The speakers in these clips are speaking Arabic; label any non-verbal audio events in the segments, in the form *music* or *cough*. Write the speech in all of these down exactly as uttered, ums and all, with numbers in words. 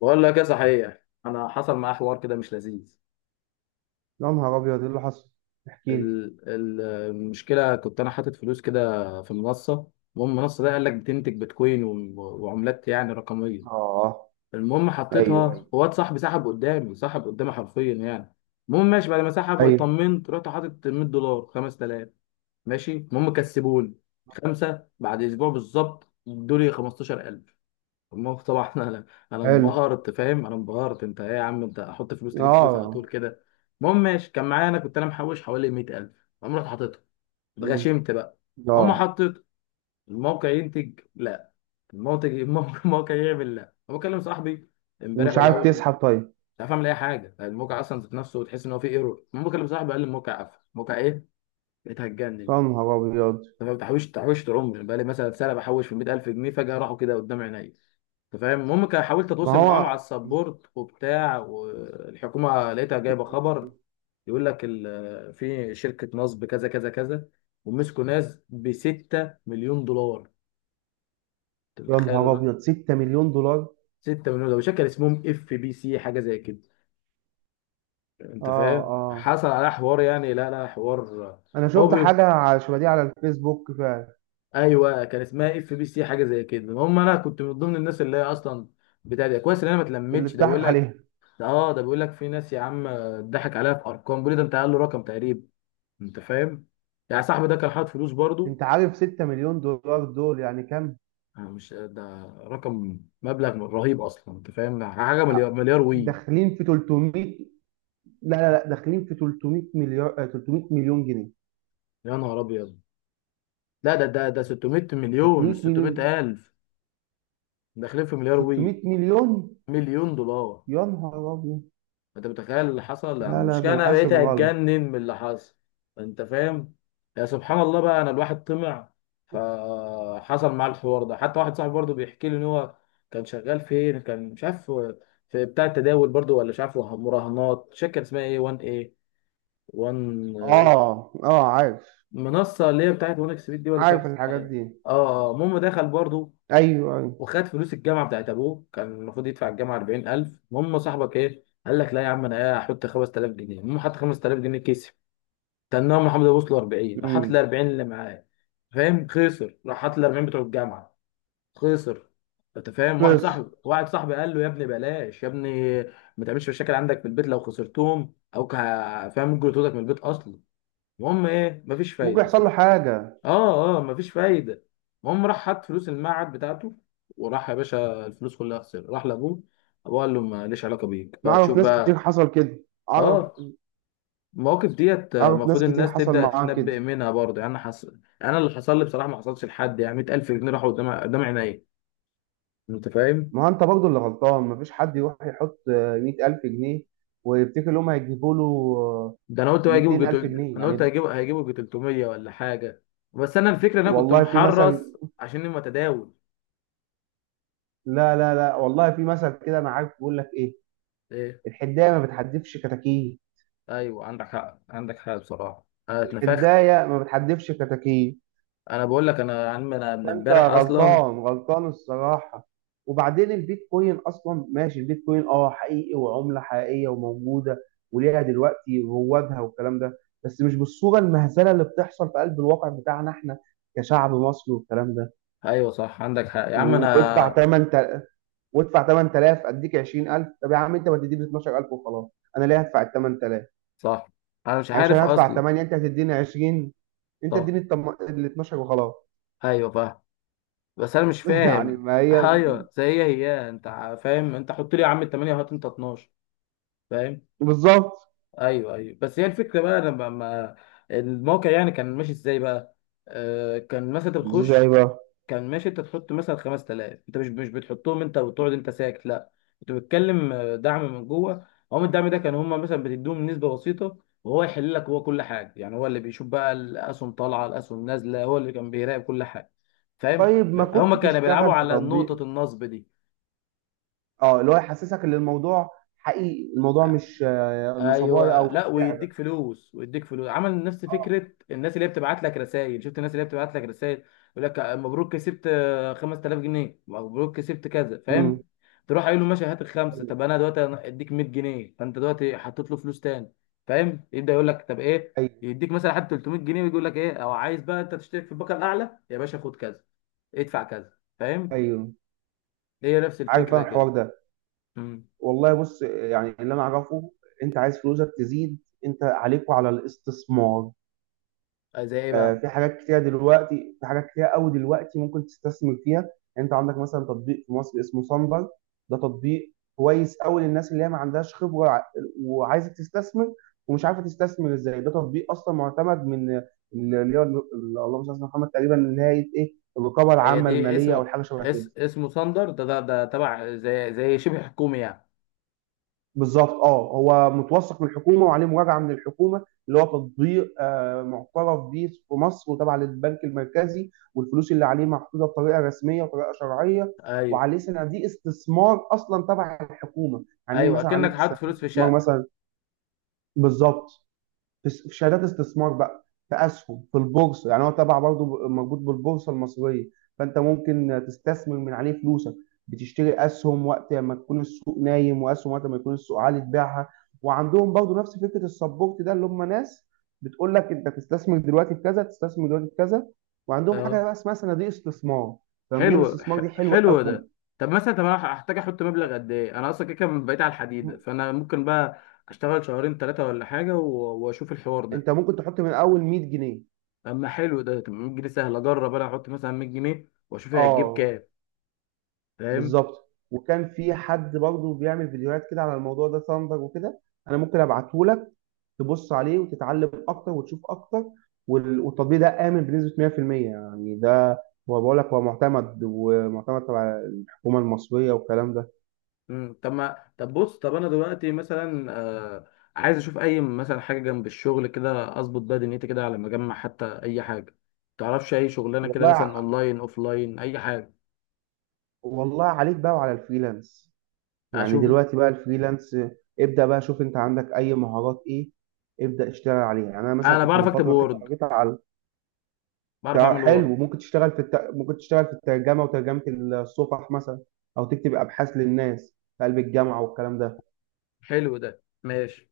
بقول لك ايه؟ صحيح انا حصل معايا حوار كده مش لذيذ. يا نهار ابيض! ايه اللي حصل؟ احكي لي. ال- ال- المشكله، كنت انا حاطط فلوس كده في منصه. المهم المنصه ده قال لك بتنتج بيتكوين و- وعملات يعني رقميه. اه. المهم ايوه، ايوه، حطيتها، وواد صاحبي سحب قدامي، سحب قدامي حرفيا يعني. المهم ماشي، بعد ما سحب ايوه. اطمنت، رحت حاطط مية دولار، خمسة آلاف. ماشي المهم كسبوني خمسه، بعد اسبوع بالظبط ادوني خمستاشر الف. ما هو طبعا *laughs* انا انا حلو. انبهرت، فاهم؟ انا انبهرت. انت ايه يا عم؟ انت احط فلوس تجيب فلوس على اه. طول كده. المهم ماشي، كان معايا انا، كنت انا محوش حوالي مية الف. قام رحت حاططهم، مم. اتغشمت بقى. اه. هم حطيت، الموقع ينتج لا، الموقع الموقع الموقع يعمل لا. انا بكلم صاحبي امبارح ومش ولا عارف اول امبارح، تسحب؟ طيب. مش عارف اعمل اي حاجه، الموقع اصلا ذات نفسه وتحس ان هو فيه ايرور. المهم بكلم صاحبي قال لي الموقع قفل. الموقع ايه؟ بقيت هتجنن. يا نهار ابيض! طب ما بتحوش، تحوشت عمري بقى لي مثلا سنه، بحوش في مية الف جنيه، فجاه راحوا كده قدام عينيا. انت فاهم؟ المهم كان حاولت ما اتواصل معاهم على هو. السبورت وبتاع، والحكومه لقيتها جايبه خبر، يقول لك ال- في شركه نصب كذا كذا كذا، ومسكوا ناس ب ستة مليون دولار. انت يا متخيل نهار ده؟ ابيض! ستة مليون دولار. ستة مليون دولار. شكل اسمهم اف بي سي، حاجه زي كده. اه، انت فاهم؟ اه، حصل على حوار يعني، لا لا حوار. انا هو شفت بي... حاجه على- شبه دي على الفيسبوك فعلا. ايوه كان اسمها اف بي سي، حاجه زي كده. المهم انا كنت من ضمن الناس اللي هي اصلا بتاع ده. كويس ان انا ما اللي اتلمتش. ده اتضحك بقول لك، عليها. ده اه، ده بيقول لك في ناس يا عم ضحك عليها في ارقام. بيقول لي ده انت، قال له رقم تقريبا، انت فاهم؟ يعني صاحبي ده كان حاطط فلوس برضو. انت عارف ستة مليون دولار دول يعني كام؟ أنا مش، ده رقم مبلغ رهيب اصلا، انت فاهم حاجه؟ مليار، مليار وي. داخلين في تلت مية. لا لا لا، داخلين في تلت مية مليار آه، تلت مية مليون جنيه. يا نهار ابيض. لا ده ده ده ستمية مليون، تلت مية مش ستمية مليون. الف. داخلين في مليار وي، ست مية مليون. مليون دولار. يا نهار أبيض! انت متخيل اللي حصل يعني؟ لا لا، ده المشكله أنا انا حاسب بقيت غلط. اتجنن من اللي حصل. انت فاهم؟ يا سبحان الله بقى، انا الواحد طمع، فحصل معاه الحوار ده. حتى واحد صاحبي برضه بيحكي لي ان هو كان شغال فين، كان مش عارف، في بتاع التداول برضه، ولا مش عارف مراهنات. شركه كان اسمها ايه؟ واحد ايه؟ واحد. آه آه، عارف. منصه اللي هي بتاعت واحد اكس بيت دي، ولا مش عارف عارف اسمها الحاجات ايه. دي. اه، آه، المهم دخل برضه، أيوه أيوه. وخد فلوس الجامعه بتاعت ابوه. كان المفروض يدفع الجامعه اربعين الف. المهم صاحبك ايه، قال لك لا يا عم انا ايه، هحط خمستالاف جنيه. المهم حط خمستالاف جنيه كسب. تنام محمد ابو وصل اربعين، راح حاط ال أمم اربعين اللي معاه. فاهم؟ خسر. راح حاط ال اربعين بتوع الجامعه، خسر. انت فاهم؟ واحد بس صاحبي واحد صاحبي قال له يا ابني بلاش يا ابني، ما تعملش مشاكل عندك في البيت لو خسرتهم، او ك- فاهم، ممكن يطردك من البيت اصلا. المهم ايه، مفيش ممكن فايده. يحصل له حاجة. اه اه، مفيش فايده. المهم راح حط فلوس المعهد بتاعته، وراح يا باشا، الفلوس كلها خسر. راح لابوه، ابوه قال له ماليش علاقه بيك أنا بقى، أعرف تشوف ناس كتير بقى. حصل كده. أعرف. اه. المواقف ديت، آه، أعرف المفروض ناس كتير الناس حصل تبدا معاها كده. تتنبأ منها برضه يعني. انا حصل انا، اللي حصل لي بصراحه ما حصلش لحد يعني، مية الف جنيه راحوا قدام قدام عينيا. انت فاهم؟ ما هو أنت برضه اللي غلطان. مفيش حد يروح يحط مية ألف جنيه ويفتكر إن هم هيجيبوا له ده انا قلت بقى ميتين هيجيبوا ألف جتل... جنيه انا قلت يعني. هيجيبوا، هيجيبوا جي تلتمية ولا حاجه. بس انا الفكره ان انا كنت والله في مثل، محرص عشان متداول. لا لا لا، والله في مثل كده، أنا عارف بيقول لك إيه. ايه؟ الحداية ما بتحدفش كتاكيت. ايوه عندك حق، عندك حق بصراحه، انا اتنفخت. الحداية ما بتحدفش كتاكيت. انا بقول لك انا، يا عم انا من فانت امبارح اصلا. غلطان، غلطان الصراحه. وبعدين البيتكوين اصلا ماشي، البيتكوين اه حقيقي، وعمله حقيقيه وموجوده، وليها دلوقتي روادها والكلام ده. بس مش بالصوره المهزله اللي بتحصل في قلب الواقع بتاعنا احنا كشعب مصري والكلام ده. ايوه صح، عندك حق يا عم و- وادفع انا. تمانية، وادفع تمن تلاف اديك عشرين الف. طب يا عم انت ما تديني اتناشر الف وخلاص؟ انا ليه هدفع ال ثمانية آلاف؟ صح. انا مش يعني مش عارف انا هدفع اصلا. تمانية انت هتديني عشرين، انت صح. اديني ال اثنا عشر وخلاص. ايوه فاهم. بس انا مش *laughs* يعني، فاهم ما *laughs* هي ايوه، زي هي هي انت، ع- فاهم؟ انت حط لي يا عم التمانية، هات انت اتناشر. فاهم؟ بالظبط. ايوه ايوه. بس هي الفكره بقى لما ما ما- الموقع يعني كان ماشي ازاي بقى؟ آه كان مثلا انت ازاي بتخش. بقى؟ كان ماشي انت تحط مثلا خمستالاف، انت مش مش بتحطهم انت وتقعد انت ساكت؟ لا، انت بتتكلم، آه، دعم من جوه. هم الدعم ده كان، هم مثلا بتديهم نسبه بسيطه، وهو يحل لك هو كل حاجه يعني. هو اللي بيشوف بقى، الاسهم طالعه، الاسهم نازله، هو اللي كان بيراقب كل حاجه. فاهم؟ طيب ما هم كنت كانوا بيلعبوا تشتغل في على تطبيق؟ نقطه النصب دي. اه، اللي هو يحسسك ان الموضوع حقيقي، الموضوع مش آه، نصبايا ايوه. او لا، مش ويديك لعبه. فلوس، ويديك فلوس. عمل نفس اه، فكره الناس اللي هي بتبعت لك رسائل. شفت الناس اللي هي بتبعت لك رسائل؟ يقول لك مبروك كسبت، آه، خمستالاف جنيه، مبروك كسبت كذا. امم فاهم؟ تروح قايل له ماشي هات الخمسه. ايوه، طب انا دلوقتي، أنا اديك مية جنيه، فانت دلوقتي حطيت له فلوس تاني. فاهم؟ يبدا يقول لك طب ايه، ايوه، يديك مثلا حتى تلتمية جنيه، ويجي يقول لك ايه، او عايز بقى انت تشترك في الباقه الاعلى يا باشا، خد كذا ادفع كذا. فاهم؟ ايوه، هي نفس عارف انا الفكره كده. الحوار ده. امم. والله بص، يعني اللي انا اعرفه، انت عايز فلوسك تزيد، انت عليك وعلى الاستثمار. زي ايه آه، بقى؟ في حاجات كتيرة دلوقتي، في حاجات كتيرة قوي دلوقتي ممكن تستثمر فيها. يعني انت عندك مثلا تطبيق في مصر اسمه سنبل. ده تطبيق كويس قوي للناس اللي هي ما عندهاش خبرة ع- وعايزة تستثمر ومش عارفة تستثمر ازاي. ده تطبيق اصلا معتمد من اللي هي، اللهم صل على سيدنا محمد، تقريبا اللي هي ايه، الرقابة هي العامة دي المالية اسم، او حاجة شبه كده. اس اسمه ثاندر ده، ده ده تبع، زي زي شبه حكومي يعني. بالضبط. آه، هو متوثّق من الحكومة وعليه مراجعة من الحكومة، اللي هو تطبيق آآ مُعترف بيه في مصر وتابع للبنك المركزي، والفلوس اللي عليه محطوطة بطريقة رسمية وطريقة شرعية، ايوه، وعليه صناديق استثمار أصلًا تبع الحكومة، يعني ايوه، مثلًا عليه اكنك حاطط صناديق فلوس في استثمار شقه. مثلًا. بالضبط. في س- في شهادات استثمار بقى، في اسهم في البورصه. يعني هو تبع برضه ب- مربوط بالبورصه المصريه. فانت ممكن تستثمر من عليه فلوسك، بتشتري اسهم وقت ما تكون السوق نايم، واسهم وقت ما يكون السوق عالي تبيعها. وعندهم برضه نفس فكره السبورت ده، اللي هم ناس بتقول لك انت تستثمر دلوقتي في كذا، تستثمر دلوقتي في كذا. وعندهم حاجه اه. بقى اسمها صناديق استثمار. صناديق حلو، الاستثمار دي ح- حلوه حلو قوي. ده. طب مثلا، طب انا هحتاج احط مبلغ قد ايه؟ انا اصلا كده كده بقيت على الحديده، م- فانا ممكن بقى اشتغل شهرين ثلاثه ولا حاجه، و- واشوف الحوار ده. انت ممكن تحط من اول مية جنيه. اما حلو ده. طب مية جنيه سهل اجرب، انا احط مثلا مية جنيه واشوف هي هتجيب اه كام. فاهم؟ بالظبط. وكان في حد برضه بيعمل فيديوهات كده على الموضوع ده، ثاندر وكده. انا ممكن ابعته لك تبص عليه وتتعلم اكتر وتشوف اكتر. وال- والتطبيق ده امن بنسبه مية في المية، يعني ده هو بقول لك هو معتمد، ومعتمد تبع الحكومه المصريه والكلام ده. مم. طب ما، طب بص، طب انا دلوقتي مثلا، آه، عايز اشوف اي مثلا حاجه جنب الشغل كده، اظبط بقى دنيتي كده على ما اجمع، حتى اي حاجه. تعرفش اي شغلانه كده والله مثلا؟ ع- اونلاين، اوفلاين، اي حاجه والله عليك بقى وعلى الفريلانس. يعني اشوف. دلوقتي بقى الفريلانس، ابدا بقى شوف انت عندك اي مهارات ايه، ابدا اشتغل عليها. يعني انا مثلا انا كنت بعرف من اكتب فتره كده وورد، قريت على بعرف تع- اعمل وورد. حلو، ممكن تشتغل في الت... ممكن تشتغل في الترجمة، وترجمة الصفح مثلا، أو تكتب أبحاث للناس في قلب الجامعة والكلام ده. حلو ده ماشي.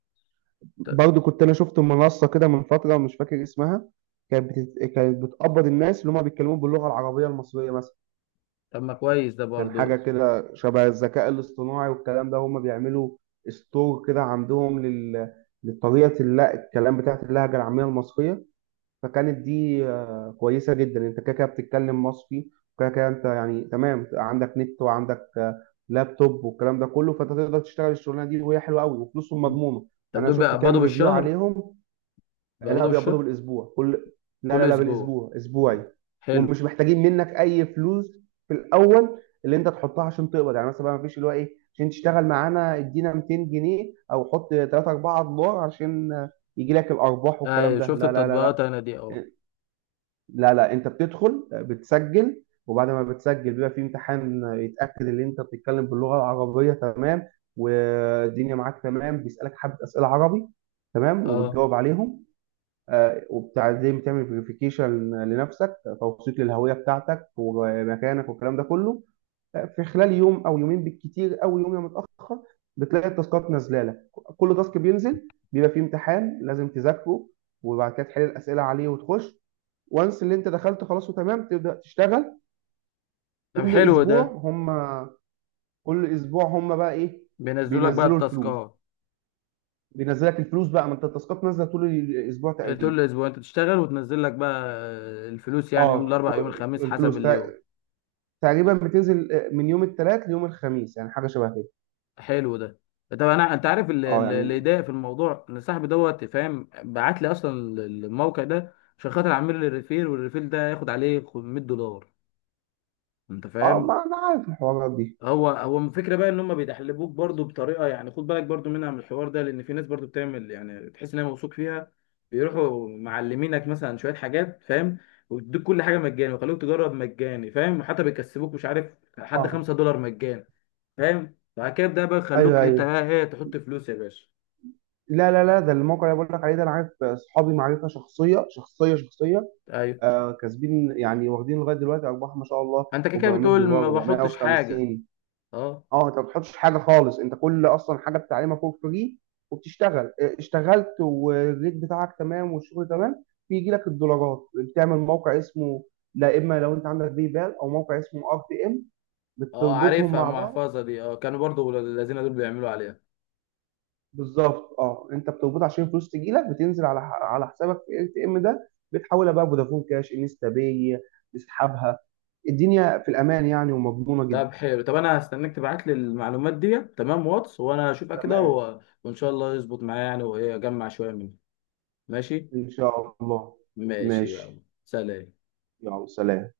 ط- برضو كنت أنا شفت منصة كده من فترة مش فاكر اسمها. كانت بتت... كانت بتقبض الناس اللي هم بيتكلموا باللغة العربية المصرية مثلا. طب ما كويس ده كان برضو. حاجة كده شبه الذكاء الاصطناعي والكلام ده، هم بيعملوا ستور كده عندهم لل... لطريقة الل- الكلام بتاعت اللهجة العامية المصرية. فكانت دي آه، كويسه جدا. انت كده كده بتتكلم مصري، وكده كده انت يعني تمام، عندك نت وعندك آه، لابتوب والكلام ده كله، فانت تقدر تشتغل الشغلانه دي، وهي حلوه قوي وفلوسهم مم. مضمونه. طب يعني انا دول شفت كام بيقبضوا ريفيو بالشهر؟ عليهم. آه، لا بيقبضوا بيقبضوا بالشهر؟ بالاسبوع، كل لا كل لا لا، اسبوع؟ بالاسبوع آه. اسبوعي. حلو. ومش محتاجين منك اي فلوس في الاول اللي انت تحطها عشان تقبض، يعني مثلا ما فيش اللي هو ايه عشان تشتغل معانا ادينا ميتين جنيه او حط تلاتة اربعة دولار عشان آه، يجي لك الارباح والكلام ايوه ده. شفت لا لا لا التطبيقات لا، انا دي، اه. لا لا، انت بتدخل، آه، بتسجل، وبعد ما بتسجل بيبقى في امتحان يتاكد ان انت بتتكلم باللغه العربيه تمام، والدنيا معاك تمام، بيسالك حبه اسئله عربي تمام اه. وبتجاوب عليهم. آه، وبتعزم تعمل فيريفيكيشن لنفسك، توثيق للهويه بتاعتك ومكانك والكلام ده كله. آه، في خلال يوم او يومين بالكتير، او يوم يا متاخر، بتلاقي التاسكات نازله لك. كل تاسك بينزل بيبقى فيه امتحان لازم تذاكره، وبعد كده تحل الاسئله عليه وتخش، وانس اللي انت دخلت خلاص وتمام تبدا تشتغل. طب كل حلو اسبوع ده، هم كل اسبوع هم بقى ايه، بينزلوا لك بقى بينزلوا الفلوس. التاسكات بينزلك الفلوس بقى، ما انت التاسكات نازله طول الاسبوع تقريبا. طول الاسبوع، انت تشتغل وتنزل لك بقى الفلوس، يعني يوم اه الاربع يوم كو- الخميس حسب الفلوس اليوم. تق- تقريبا بتنزل آه، من يوم الثلاث ليوم الخميس، يعني حاجه شبه كده. حلو ده. طب انا، انت عارف اللي اه اللي- يعني. اللي يضايق في الموضوع، ان صاحبي دوت فاهم بعت لي اصلا الموقع ده عشان خاطر اعمل لي ريفير، والريفير ده ياخد عليه خمسمية دولار. انت اه فاهم؟ ما انا عارف الحوارات دي. هو هو الفكره بقى ان هم بيدحلبوك برضو بطريقه، يعني خد بالك برضو منها من الحوار ده، لان في ناس برضو بتعمل يعني تحس ان هي موثوق فيها، بيروحوا معلمينك مثلا شويه حاجات. فاهم؟ ويدوك كل حاجه مجاني، ويخلوك تجرب مجاني. فاهم؟ حتى بيكسبوك مش عارف لحد اه خمسة دولار مجاني. فاهم؟ بعد كده ده بقى يخلوك ايوه انت ايوه. بقى ايه، إيه، تحط فلوس يا باشا. لا لا لا، ده الموقع اللي بقول لك عليه، ده انا عارف اصحابي معرفه شخصيه شخصيه شخصيه. ايوه. آه كاسبين يعني، واخدين لغايه دلوقتي ارباح ما شاء الله، انت كده كده 400 بتقول دولار ما بحطش حاجه؟ اربع ميه وخمسين. اه. اه انت ما بتحطش حاجه خالص، انت كل اصلا حاجه بتتعلمها فور فري. وبتشتغل اه، اشتغلت والريت بتاعك تمام والشغل تمام، بيجي لك الدولارات. بتعمل موقع اسمه، لا، اما لو انت عندك باي بال او موقع اسمه ار تي ام اه بتربطهم عارفها مع بعض. المحفظه دي، اه، كانوا برضو الذين دول بيعملوا عليها. بالظبط. اه، انت بتربط عشان الفلوس تجي لك، بتنزل على على حسابك في ار تي ام ده، بتحولها بقى فودافون كاش انستا باي، تسحبها. الدنيا في الامان يعني ومضمونه جدا. طب حلو. طب انا هستناك تبعت لي المعلومات دي تمام واتس، وانا اشوفها كده، تمام، و... وان شاء الله يظبط معايا يعني، وايه اجمع شويه منها. ماشي. ان شاء الله. ماشي يلا. ماشي سلام. يلا. سلام.